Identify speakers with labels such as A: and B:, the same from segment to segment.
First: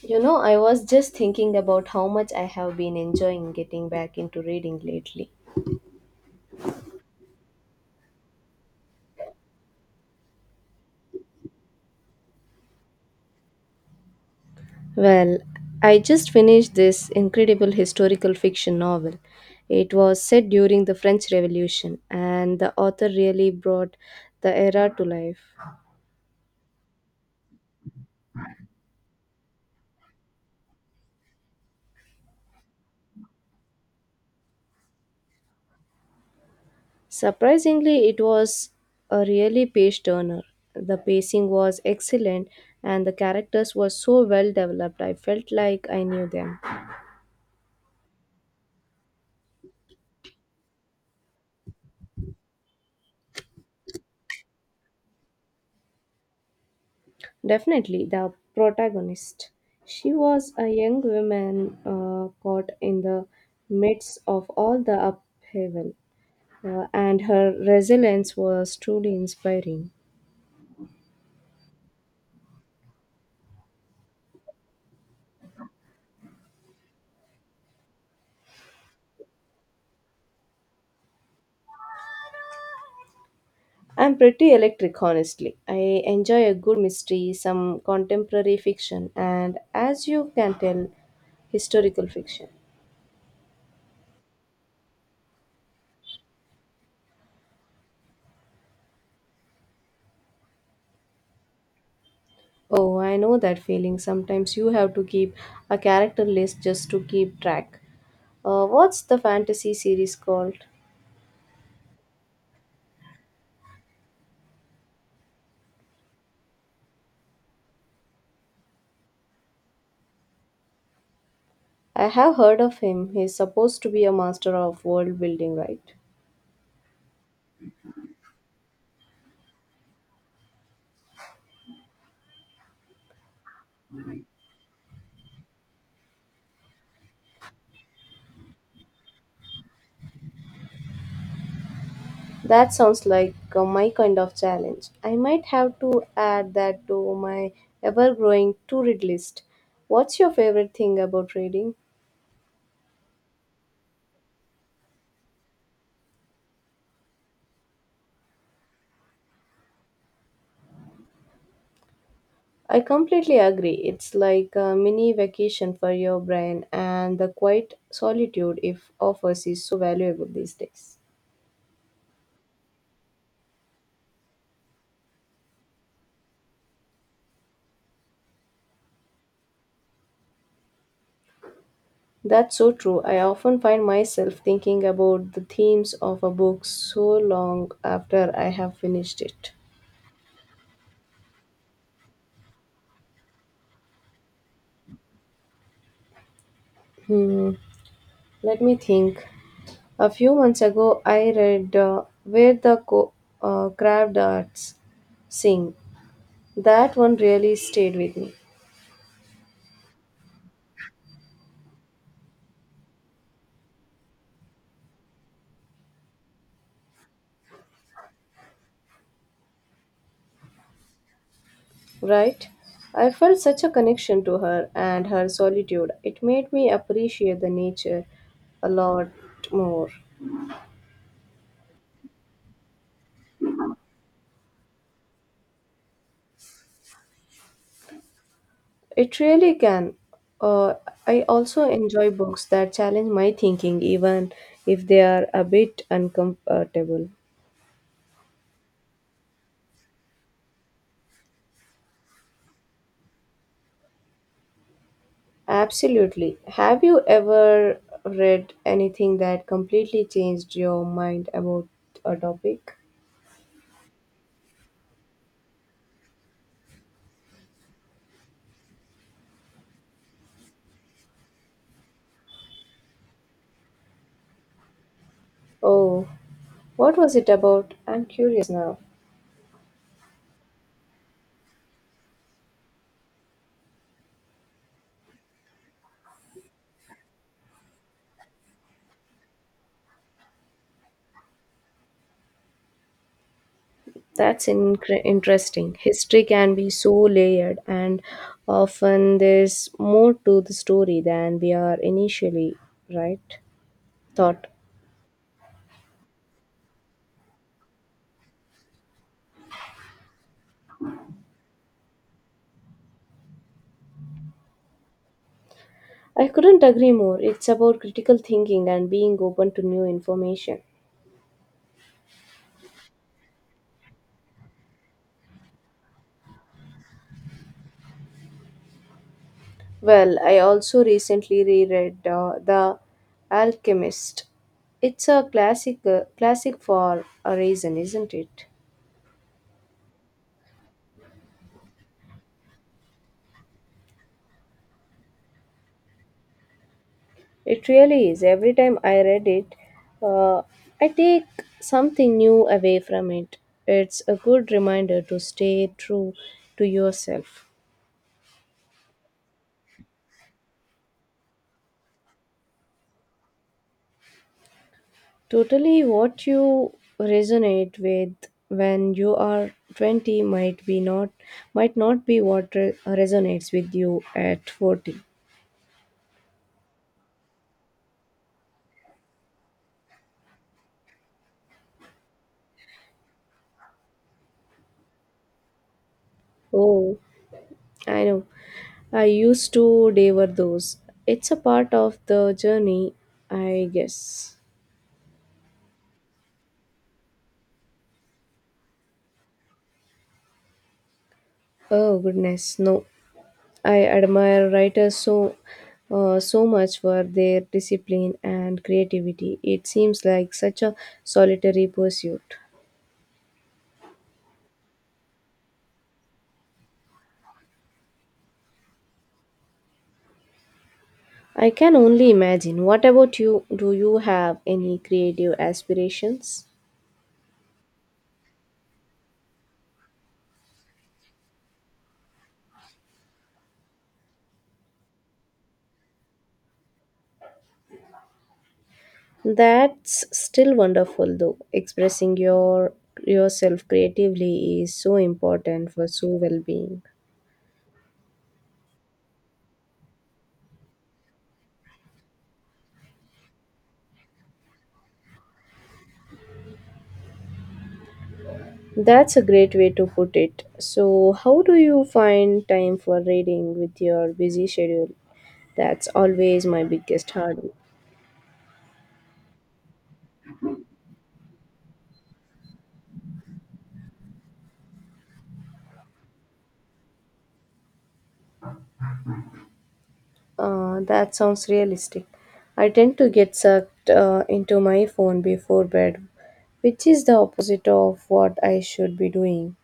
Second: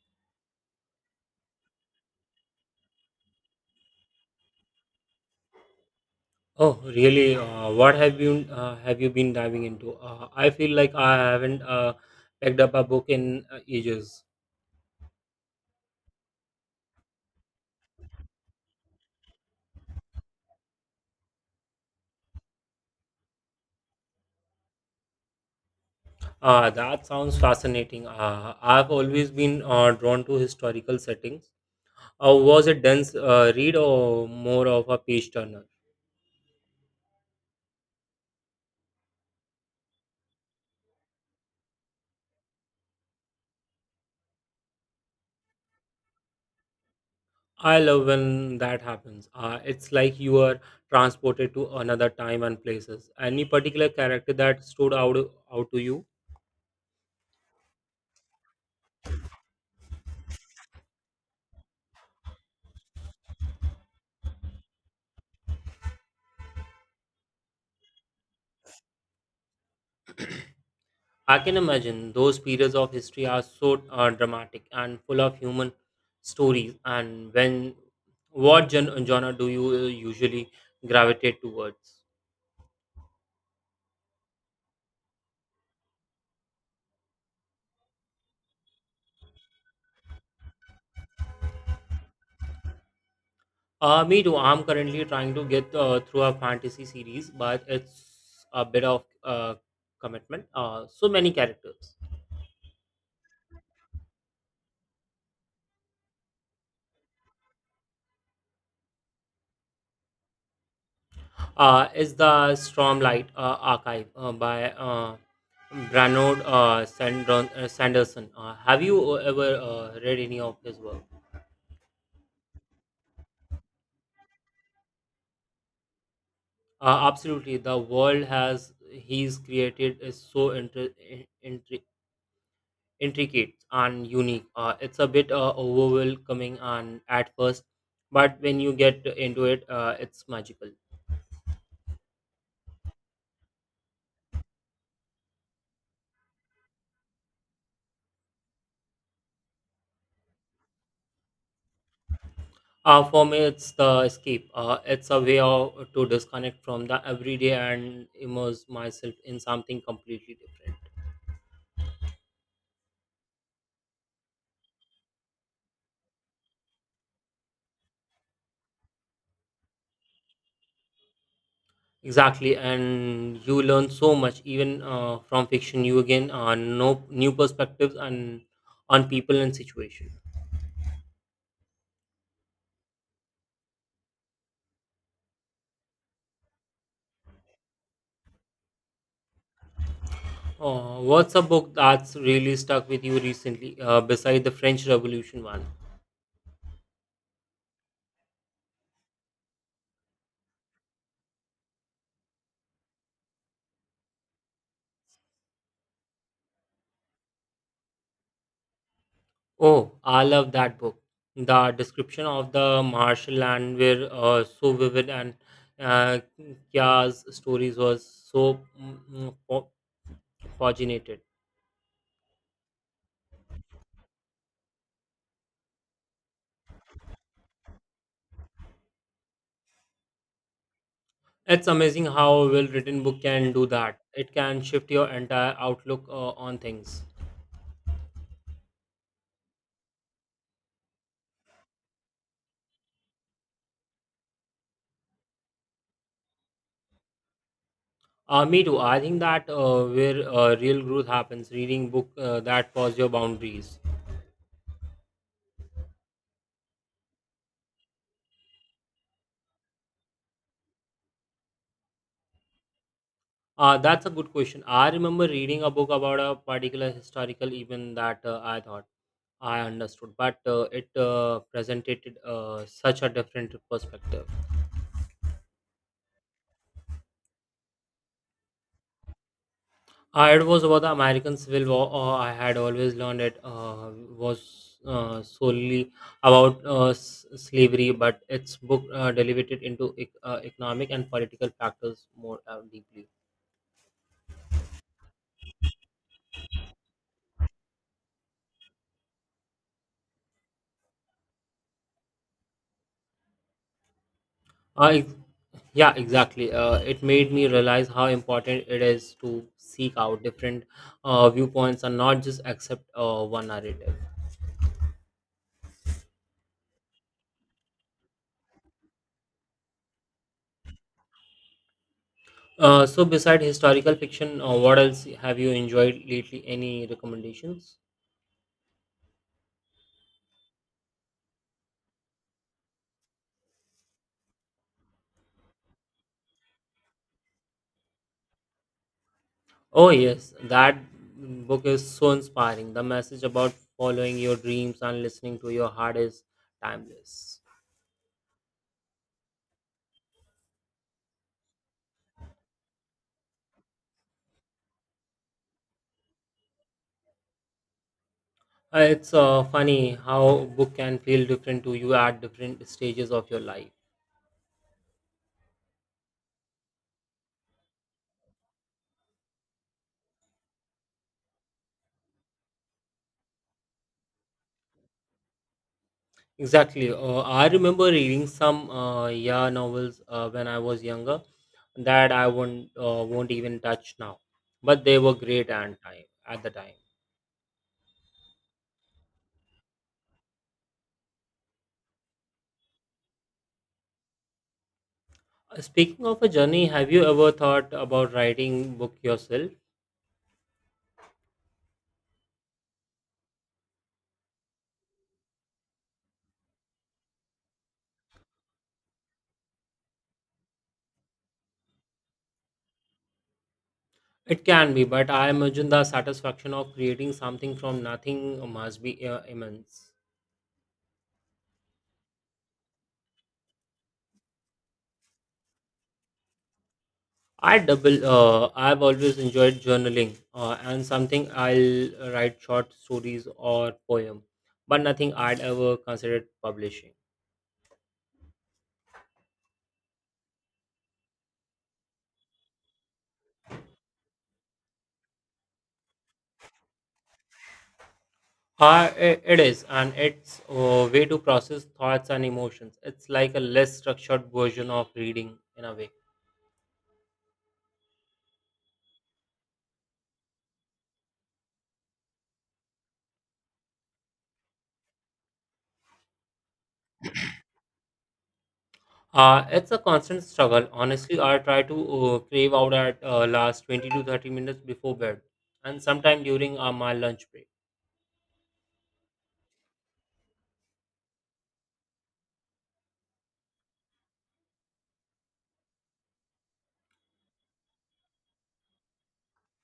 A: You know, I was just thinking about how much I have been enjoying getting back into reading lately.
B: Oh, really? What have you been diving into? I feel like I haven't picked up a book in ages.
A: Well, I just finished this incredible historical fiction novel. It was set during the French Revolution, and the author really brought the era to life.
B: That sounds fascinating. I've always been drawn to historical settings. Was it dense read or more of a page turner?
A: Surprisingly, it was a really page turner. The pacing was excellent, and the characters were so well developed, I felt like I knew them.
B: I love when that happens. It's like you are transported to another time and places. Any particular character that stood out to you?
A: Definitely the protagonist. She was a young woman caught in the midst of all the upheaval, and her resilience was truly inspiring.
B: I can imagine those periods of history are so dramatic and full of human stories. And when what genre do you usually gravitate towards?
A: I'm pretty electric, honestly. I enjoy a good mystery, some contemporary fiction, and as you can tell, historical fiction.
B: Me too. I'm currently trying to get through a fantasy series, but it's a bit of commitment. So many characters.
A: Oh, I know that feeling. Sometimes you have to keep a character list just to keep track. What's the fantasy series called?
B: Is the Stormlight Archive by Branod Sanderson? Have you ever read any of his work?
A: I have heard of him. He's supposed to be a master of world building, right?
B: Absolutely, the world has he's created is so intri- intricate and unique. It's a bit overwhelming and at first, but when you get into it, it's magical.
A: That sounds like my kind of challenge. I might have to add that to my ever growing to read list. What's your favorite thing about reading?
B: For me, it's the escape. It's a way of, to disconnect from the everyday and immerse myself in something completely different.
A: I completely agree. It's like a mini vacation for your brain, and the quiet solitude it offers is so valuable these days.
B: Exactly, and you learn so much even from fiction. You again know new perspectives and on people and situation.
A: That's so true. I often find myself thinking about the themes of a book so long after I have finished it.
B: Oh, what's a book that's really stuck with you recently, beside the French Revolution one?
A: Hmm, let me think. A few months ago, I read Crabbed Arts Sing. That one really stayed with me,
B: Oh, I love that book. The description of the martial land were so vivid, and uh, Kya's stories was so paginated.
A: right? I felt such a connection to her and her solitude. It made me appreciate the nature a lot more.
B: It's amazing how a well-written book can do that. It can shift your entire outlook on things.
A: It really can. Uh, I also enjoy books that challenge my thinking, even if they are a bit uncomfortable.
B: Me too. I think that where real growth happens, reading book that pause your boundaries.
A: Absolutely. Have you ever read anything that completely changed your mind about a topic?
B: That's a good question. I remember reading a book about a particular historical event that I thought I understood, but it presented such a different perspective.
A: Oh, what was it about? I'm curious now.
B: It was about the American Civil War. I had always learned it was solely about slavery, but its book delivered into economic and political factors more deeply.
A: That's incre interesting. History can be so layered, and often there's more to the story than we are initially, right? Thought.
B: Uh, ex- yeah, exactly. It made me realize how important it is to seek out different viewpoints and not just accept one narrative.
A: I couldn't agree more. It's about critical thinking and being open to new information.
B: So, beside historical fiction, what else have you enjoyed lately? Any recommendations?
A: Well, I also recently reread The Alchemist. It's a classic, classic for a reason, isn't it?
B: Oh, yes, that book is so inspiring. The message about following your dreams and listening to your heart is timeless.
A: It really is. Every time I read it, uh, I take something new away from it. It's a good reminder to stay true to yourself.
B: It's funny how book can feel different to you at different stages of your life.
A: Totally, what you resonate with when you are 20 might be not might not be what resonates with you at 40.
B: Exactly. I remember reading some YA novels when I was younger that I won't even touch now, but they were great and time at the time.
A: Oh, I know. I used to devour those. It's a part of the journey, I guess.
B: Speaking of a journey, have you ever thought about writing book yourself?
A: Oh goodness, no. I admire writers so so much for their discipline and creativity. It seems like such a solitary pursuit.
B: It can be, but I imagine the satisfaction of creating something from nothing must be immense.
A: I can only imagine. What about you? Do you have any creative aspirations?
B: I double. I've always enjoyed journaling, and something I'll write short stories or poem, but nothing I'd ever considered publishing.
A: That's still wonderful though. Expressing yourself creatively is so important for so well-being.
B: It is, and it's a way to process thoughts and emotions. It's like a less structured version of reading in a way.
A: That's a great way to put it. So, how do you find time for reading with your busy schedule? That's always my biggest hurdle.
B: It's a constant struggle. Honestly, I try to crave out at last 20 to 30 minutes before bed, and sometime during my lunch break.
A: That sounds realistic. I tend to get sucked into my phone before bed, which is the opposite of what I should be doing.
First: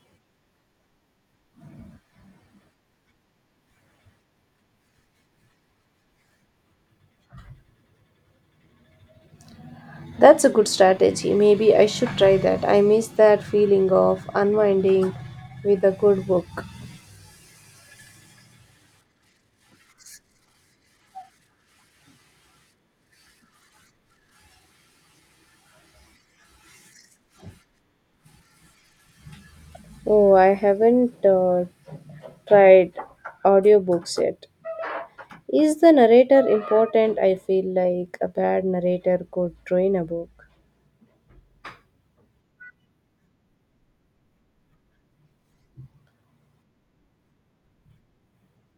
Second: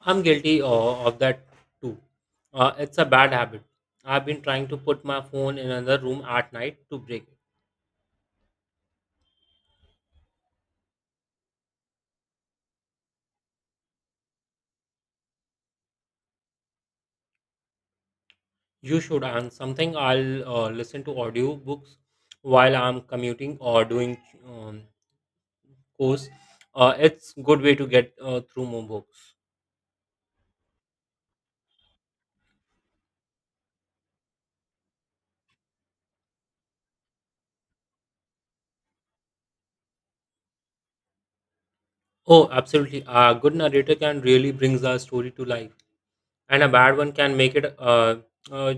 B: I'm guilty of that too. It's a bad habit. I've been trying to put my phone in another room at night to break it.
A: That's a good strategy. Maybe I should try that. I miss that feeling of unwinding with a good book.
B: You should and something. I'll listen to audiobooks while I'm commuting or doing um, course. It's good way to get through more books.
A: Oh, I haven't tried audiobooks yet. Is the narrator important? I feel like a bad narrator could ruin a book.
B: Oh, absolutely. A good narrator can really brings a story to life, and a bad one can make it a uh,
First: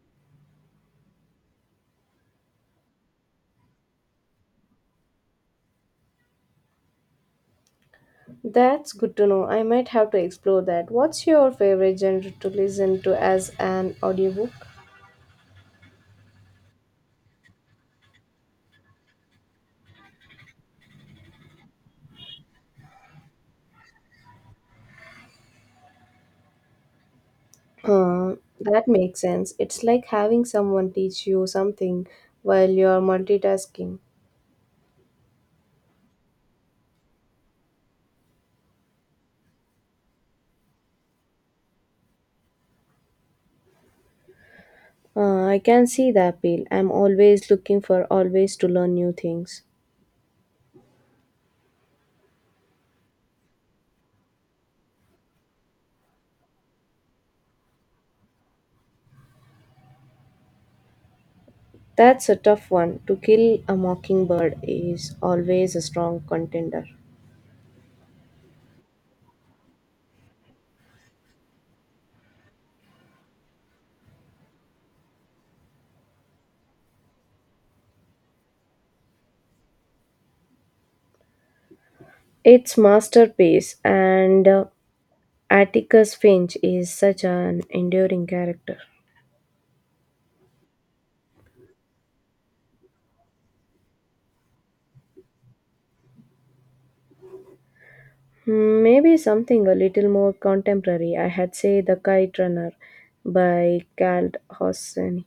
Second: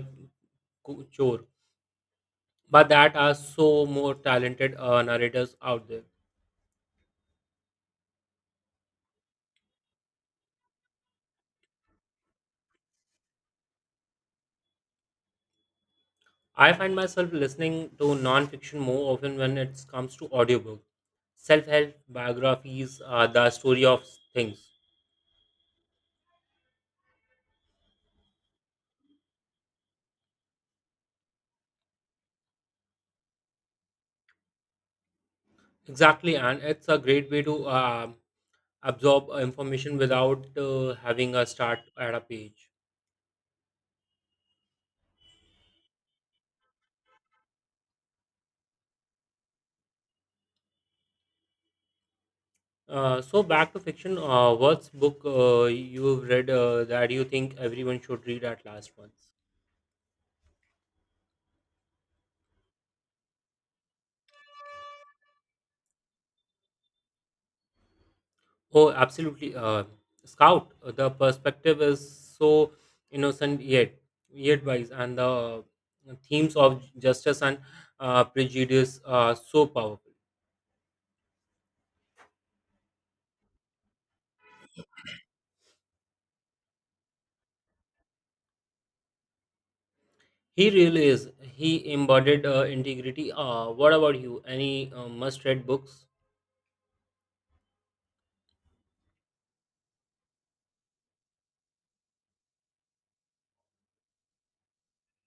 B: chore. But that are so more talented narrators out there.
A: That's good to know. I might have to explore that. What's your favorite genre to listen to as an audiobook?
B: I find myself listening to non-fiction more often when it comes to audiobook. Self-help biographies are the story of things.
A: Uh, That makes sense. It's like having someone teach you something while you're multitasking.
B: Exactly, and it's a great way to absorb information without having a start at a page.
A: I can see the appeal. I'm always looking for always to learn new things.
B: So back to fiction. What's book you've read that you think everyone should read at last once?
A: That's a tough one. To Kill a Mockingbird is always a strong contender.
B: Oh, absolutely. Scout, the perspective is so innocent yet wise, and the themes of justice and prejudice are so powerful.
A: Its masterpiece and Atticus Finch is such an enduring character.
B: He really is. He embodied integrity. What about you? Any must-read books?
A: Hmm, maybe something a little more contemporary. I had say The Kite Runner by Cal Hosseini.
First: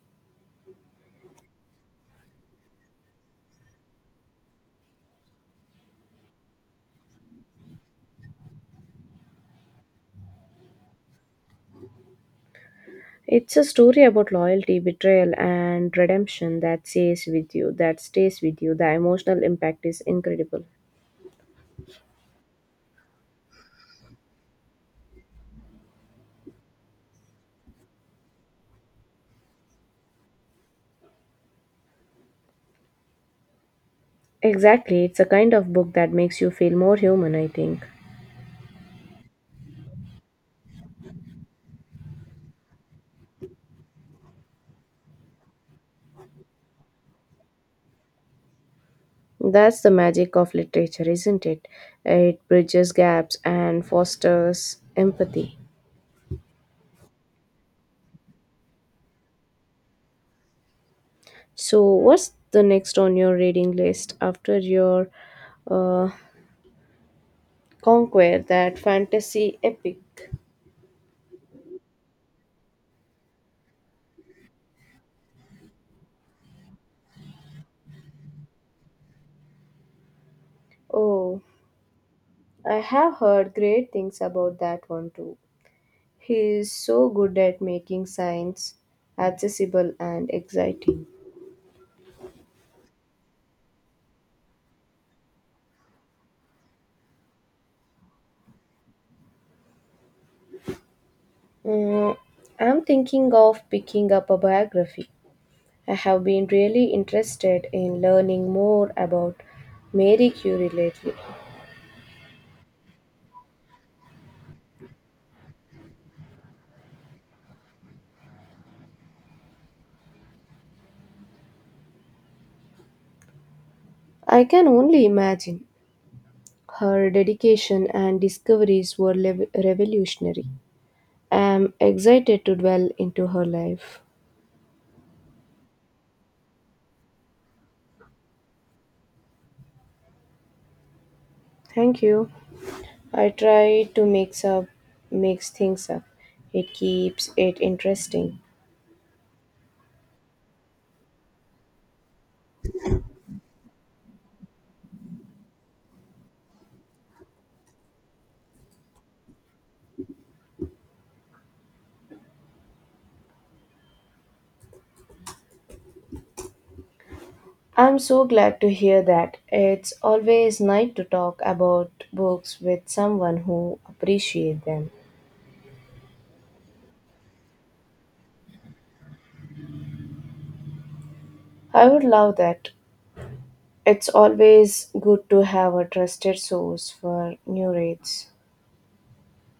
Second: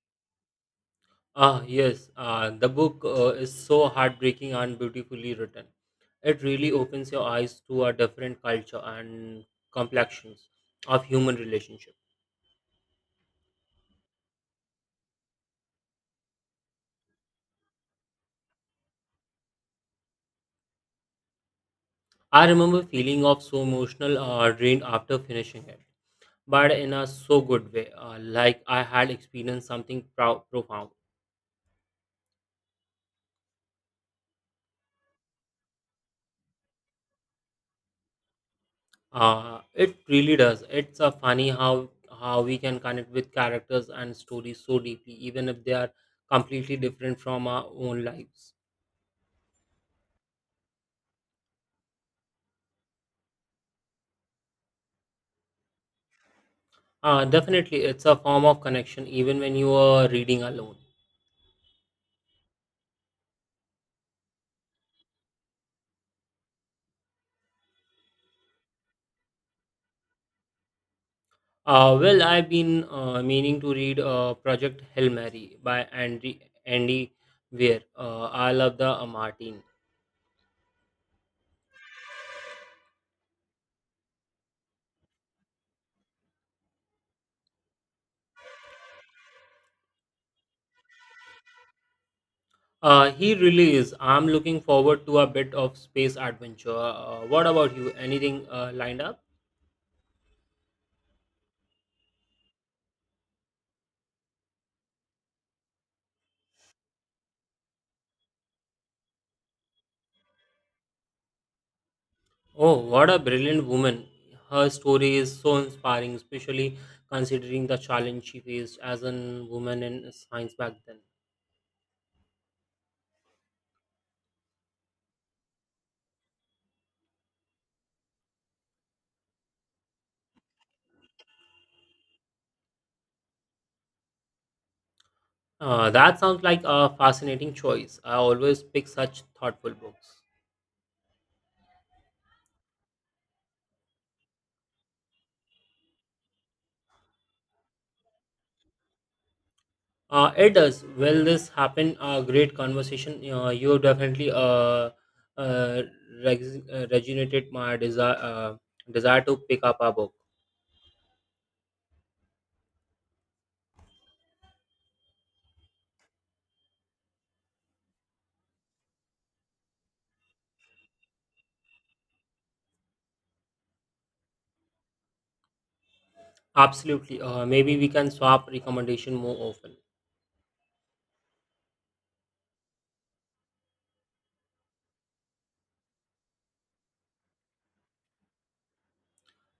B: Ah, yes. The book is so heartbreaking and beautifully written. It really opens your eyes to a different culture and complexions of human relationships.
A: It's a story about loyalty, betrayal, and redemption that stays with you, that stays with you. The emotional impact is incredible.
B: I remember feeling of so emotional drained after finishing it, but in a so good way, like I had experienced something profound.
A: Exactly, it's a kind of book that makes you feel more human, I think.
B: It really does. It's funny how we can connect with characters and stories so deeply, even if they are completely different from our own lives.
A: That's the magic of literature, isn't it? It bridges gaps and fosters empathy.
B: Definitely, it's a form of connection, even when you are reading alone.
A: So, what's the next on your reading list after your uh, conquer that fantasy epic?
B: Well, I've been meaning to read Project Hail Mary by Andy Weir. I love the Martin.
A: Oh, I have heard great things about that one too. He is so good at making science accessible and exciting.
B: He really is. I'm looking forward to a bit of space adventure. What about you? Anything lined up?
A: Mm, I'm thinking of picking up a biography. I have been really interested in learning more about Mary Curie lately.
B: Oh, what a brilliant woman! Her story is so inspiring, especially considering the challenge she faced as a woman in science back then.
A: I can only imagine her dedication and discoveries were revolutionary. I'm excited to dwell into her life.
B: That sounds like a fascinating choice. I always pick such thoughtful books.
A: Thank you. I try to mix things up. It keeps it interesting.
B: It does. Well, this happened. A great conversation. You definitely uh, regenerated my desire to pick up a book.
A: I'm so glad to hear that. It's always nice to talk about books with someone who appreciates them.
B: Absolutely. Maybe we can swap recommendation more often.
A: I would love that. It's always good to have a trusted source for new reads.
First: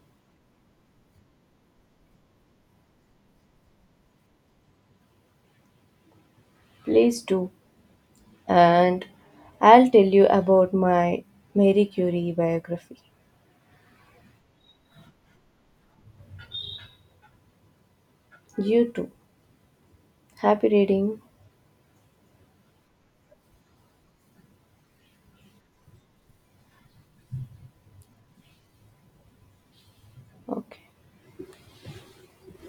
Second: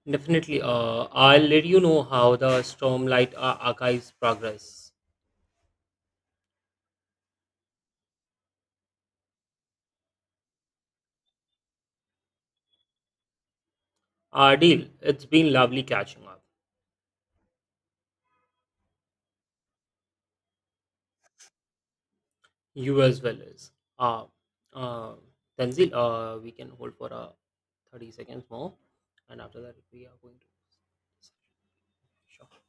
B: Definitely. I'll let you know how the Stormlight archives progress.
A: Please do. And I'll tell you about my Marie Curie biography.
B: Deal. It's been lovely catching up.
A: You too. Happy reading.
B: You as well as. Uh, uh, Tanzil, we can hold for 30 seconds more, and after that, we are going to.
A: Okay.
B: Sure.